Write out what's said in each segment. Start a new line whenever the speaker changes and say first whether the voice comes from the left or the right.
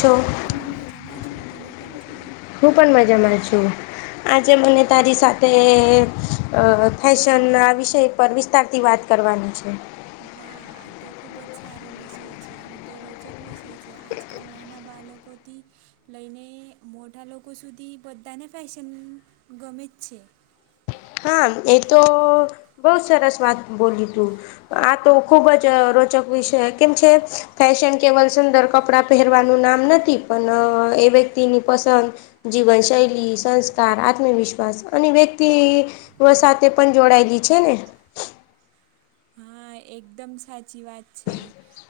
left: છો
right: હું મજામાં જું તમે કેમ છો
left: હું પણ મજામાં છું. આજે મને તારી સાથે ફેશન ના વિષય પર વિસ્તાર વાત કરવાની છે
right: વાહ આ તો ખુબ જ સારો વિષય છે અને તો રોચક વિષય છે આજ કાલ નાના બાળોકોથી લઈને મોટા લોકો સુધી બધાને ફેશન ગમે જ છે
left: હા એ તો બહુ સરસ વાત બોલી તું આ તો ખુબ જ રોચક વિષય કેમ છે ફેશન કેવલ સુંદર કપડા પહેરવાનું નામ નથી પણ એ વ્યક્તિની પસંદ જીવન શૈલી સંસ્કાર આત્મવિશ્વાસ અને વ્યક્તિ વ સાથે પણ જોડાયેલી છે ને
right: હા એકદમ સાચી વાત છે.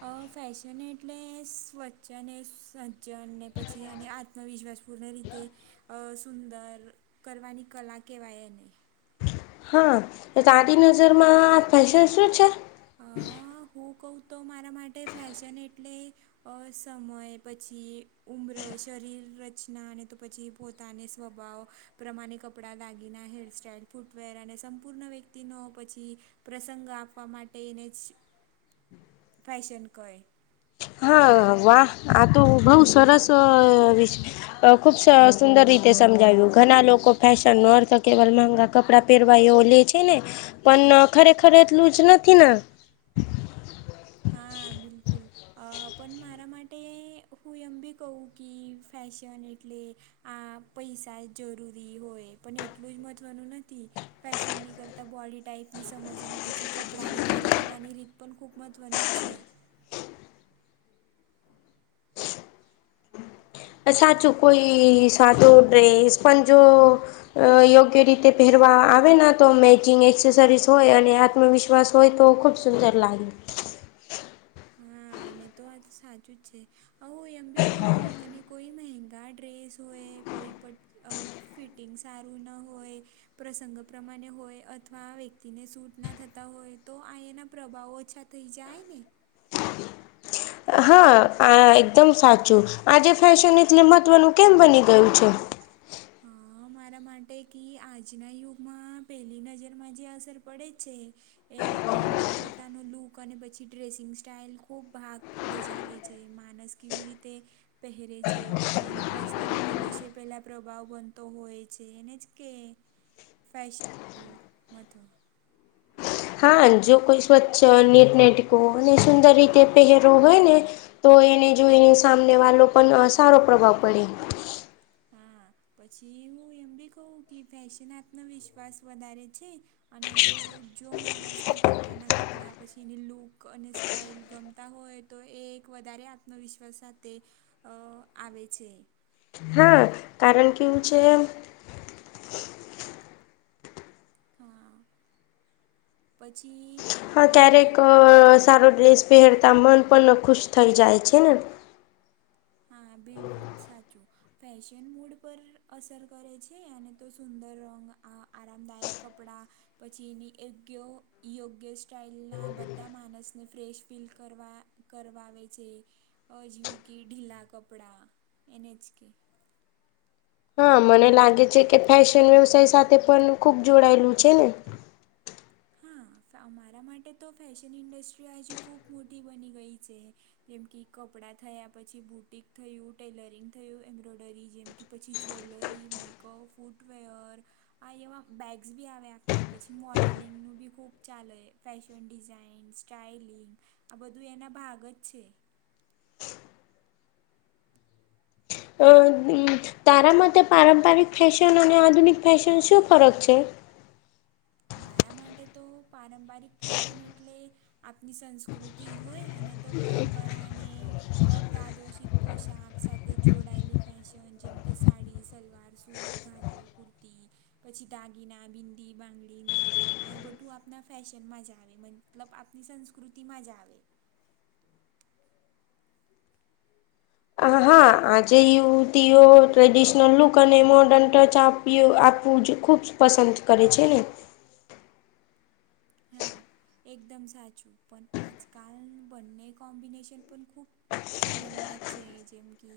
right: અ ફેશન એટલે સ્વચ્છને સજ્જનને પછી અને આ ન વિશ્વાસપૂર્ણ રીતે સુંદર કરવાની કલા કહેવાય એને
left: હા તારી નજર માં ફેશન શું છે.
right: અ હું કહું તો મારા માટે ફેશન એટલે અ સમય પછી ઉમ્ર શરીર રચનાને તો પછી પોતાને સ્વભાવ પ્રમાણે કપડાં દાગીના હેરસ્ટાઈઇલ ફૂટવેર અને સંપૂર્ણ વ્યક્તિ ઈનો પછી પ્રસંગ આપવા માટે એને જ ફેશન કય
left: હા વાહ આ તો બહું સરસ વિ છે ખુબ સુંદર રીતે સમજાવ્યું ઘણા લોકો ફેશન નો અર્થ કેવલગા કપડાં પહેરવા એવુ લે છે ને પણ ખરેખર એટલું જ નથી ને
right: હા બિલકુલ અ પણ મારા માટે હું એમ બી કહું કે ફેશન એટલે આ પૈસા જરૂરી હોય પણ એટલું જ મહત્વનું નથી. ફેશનની કરતાં બોડી ટાઈપની સમજીને પછી કપડાંને કેરી કરવાની રીત પણ ખૂબ જ ધ્વનિ છેે.
left: અ સાચું કોઈ સાદો ડ્રેસ પણ જો અ યોગ્ય રીતે પહેરવા આવે તો મેચિંગ એસેસરીસ હોય અને આત્મવિશ્વા શ્વાસ હોય તો ખૂબ સુંદર લાગે.
right: હા અને તો આજ સાચું જ છે. આવું એમ બી કહું કે અને કોઈ મહેંગા ડ્રેસ હોય કોઈ પ અ ફિટિંગ સારું ન હોય. પ્રસંગ પ્રમાણે હોય અથવા વ્યક્તિને સૂટ ના થતા હોય તો આ એના પ્રભાવો. થઈ જાયને.
left: હા આ એકદમ સાચું આજે ફેશન એટલે મહત્વનું કેમ બની ગયું છે.
right: હા
left: [inaudible]
right: મારા માટે કે આજના યુગમાં પહેલી નજરમાં જે અસર પડે જ છે. એ એમાં પોતાનો લૂક અને પછી ડ્રેસિંગ સ્ટાઈલ ખૂબ ભાગ ભજાવે છે. જે માણસ કેવી રીતે પહેરે છે પછી એની પર્સનાલિટી વિશે પેલા પ્રો ભાવ બનતો હોય છે એને જ કે ફેશન
left: હા જો કોઈ સ્વચ્છ નીટનેટકો અને સુંદર રીતે પહેરો હોય ને. તો એને જોઈને સામનેવાલો પણ સારો પ્રભાવ પડે.
right: હા પછી હું એમ બી કહું કે ફેશન આત્મવિશ્વાસ વધારે છે. અને તો જો માણસને પોતાના કપડાં પછી એની લૂક અને સ્ટાઇલ ગમતા હોય તો એ એક વધારે આત્મવિશ્વાસ સાથે આવે છે.
left: હા. કારણ કેવું છે.
right: હા પછી.
left: હા ક્યારેક
right: બિલકુલ
left: સારો ડ્રેસ પહેરતા મન પણ ખુશ થઈ જાય છે ને.
right: હા બિલકુલ સાચું. ફેશન મૂડ પર અસર કરે છે અને તો સુંદર રંગ આ આરામદાયક કપડાં પછી એની યોગ્ય યોગ્ય સ્ટાઇલના બધા માણસને ફ્રેશ ફીલ કરવા. કરવા આવે છે અજીવું કે ઢીલા કપડાં એને જ કે.
left: હા મને લાગે છે કે ફેશન વ્યવસાય સાથે પણ ખુબ જોડાયેલું છે ને.
right: હા અમારા માટે તો ફેશન ઇન્ડસ્ટ્રી હજી ખૂબ મોટી બની ગઈ છે. જેમ કે કપડાં થયા પછી બુટિક થયું ટેલરિંગ થયું એમ્બ્રોઇડરી જેમ કે પછી જ્વેલરી મેકઅપ ફૂટવેર. આ એવા બેગ્સ બી આવે આપના પછી મોડન. લિંગનું બી ખૂબ ચાલે ફેશન ડિઝાઇન સ્ટાઇલિંગ. આ બધું એના ભાગ જ છે.
left: અ. તારા માટે પારંપરિક ફેશન અને આધુનિક ફેશન શું ફરક છે.
right: મારા માટે તો પારંપરિક ફેશન એટલે. આપની સંસ્કૃતિ હોય અને તો પરંપરાને. અપ્રાદોષિક પોશાક સાથે જોડાયેલી ફેશન જેમકે સાડી સલવાર સૂટ. ઘાગડું કુર્તી પછી દાગીના બિંદી બાંગડી. આઈ બટું આપના ફેશનમાં જ આવે મતલબ આપની સંસ્કૃતિમાં જ આવે.
left: હા આજે યુવતીઓ ટ્રેડિશનલ લુક અને મોડર્ન ટચ આપ. ઉપયોગ આપવું જ ખૂબ પસંદ કરે છે ને.
right: હા એકદમ સાચું પણ આજકાલ બંને કોમ્બિનેશન પણ ખૂબ. ચલનમાં છે જેમ કે.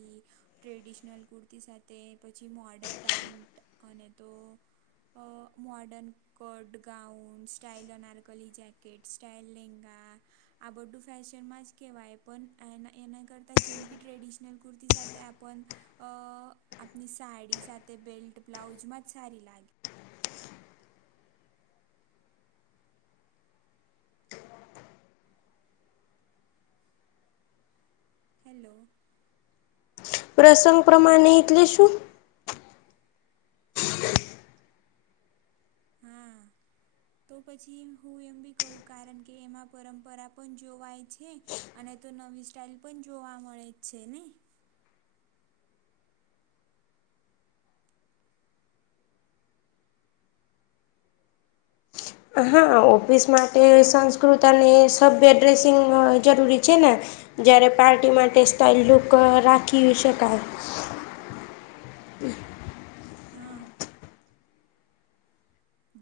right: ટ્રેડિશનલ કુર્તી સાથે પછી મોડલ પેન્ટ અને તો. અ મોર્ડન કટ ગાઉન્સ. સ્ટાઈલો નરકોલી જાકેટ સ્ટાઈલ લિંગા. આબડ્ડું ફેશનમાં જ કેવાય પણ એ એના કરતા જેમ કે ટ્રેડિશનલ કુર્તી સાથે આપણ. અ આપની સાડી સાથે બેલ્ટ બ્લાઉઝમાં જ સારી લાગી. હેલો.
left: પ્રસંગ પ્રમાણે એટલે શું?
right: હા તો પછી હું એમ બી કહું કારણ કે એમાં પરંપરા પણ જોવાય છે. અને તો નવી સ્ટાઇલ પણ જોવા મળે જ છે. ને
left: હા ઓફિસ માટે સંસ્કૃત અને સભ્ય ડ્રેસિંગ જરૂરી છે. ને જય્યારે પાર્ટી માટે સ્થાયુક રાખી શકાય
right: હા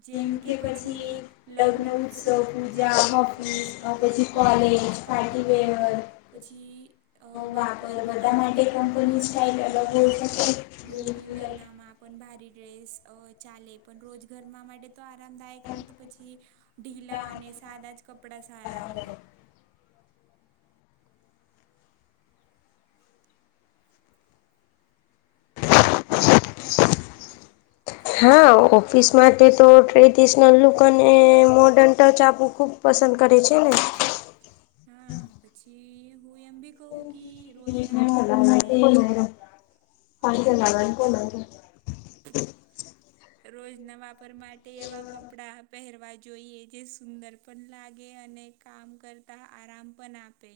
right: જેમ કે પછી લગ્ન ઉત્સવ પૂજા ઓફિસ પછી કોલેજ- પાર્ટીવેયર પછી વાપર બધા માટે કંપની સ્ટાઇલ અલગ હોય છેકે- કે જેમ કે લગ્નમાં પણ ભારી ડ્રેસ ચાલે પણ રોજ ઘરમાં માટે તો આરામદાયક અને તો પછી ઢીલા અને સાદા જ કપડા સારા હોય
left: [inaudible] [inaudible] હા ઓફિસ માટે તો ટ્રેડિશનલ લુક અને મોર્ડન ટચ આપું ખુબ પસંદ કરે છે ને
right: હા પછી હું એમ બી કહ કે- રોજના વાપર માટે
left: પા [unintelligible]
right: રોજના વાપર માટે એવા કપડાં પહેરવા જ જોઈએ જે સુંદર પણ લાગે અને કામ કરતા આરામ પણ આપે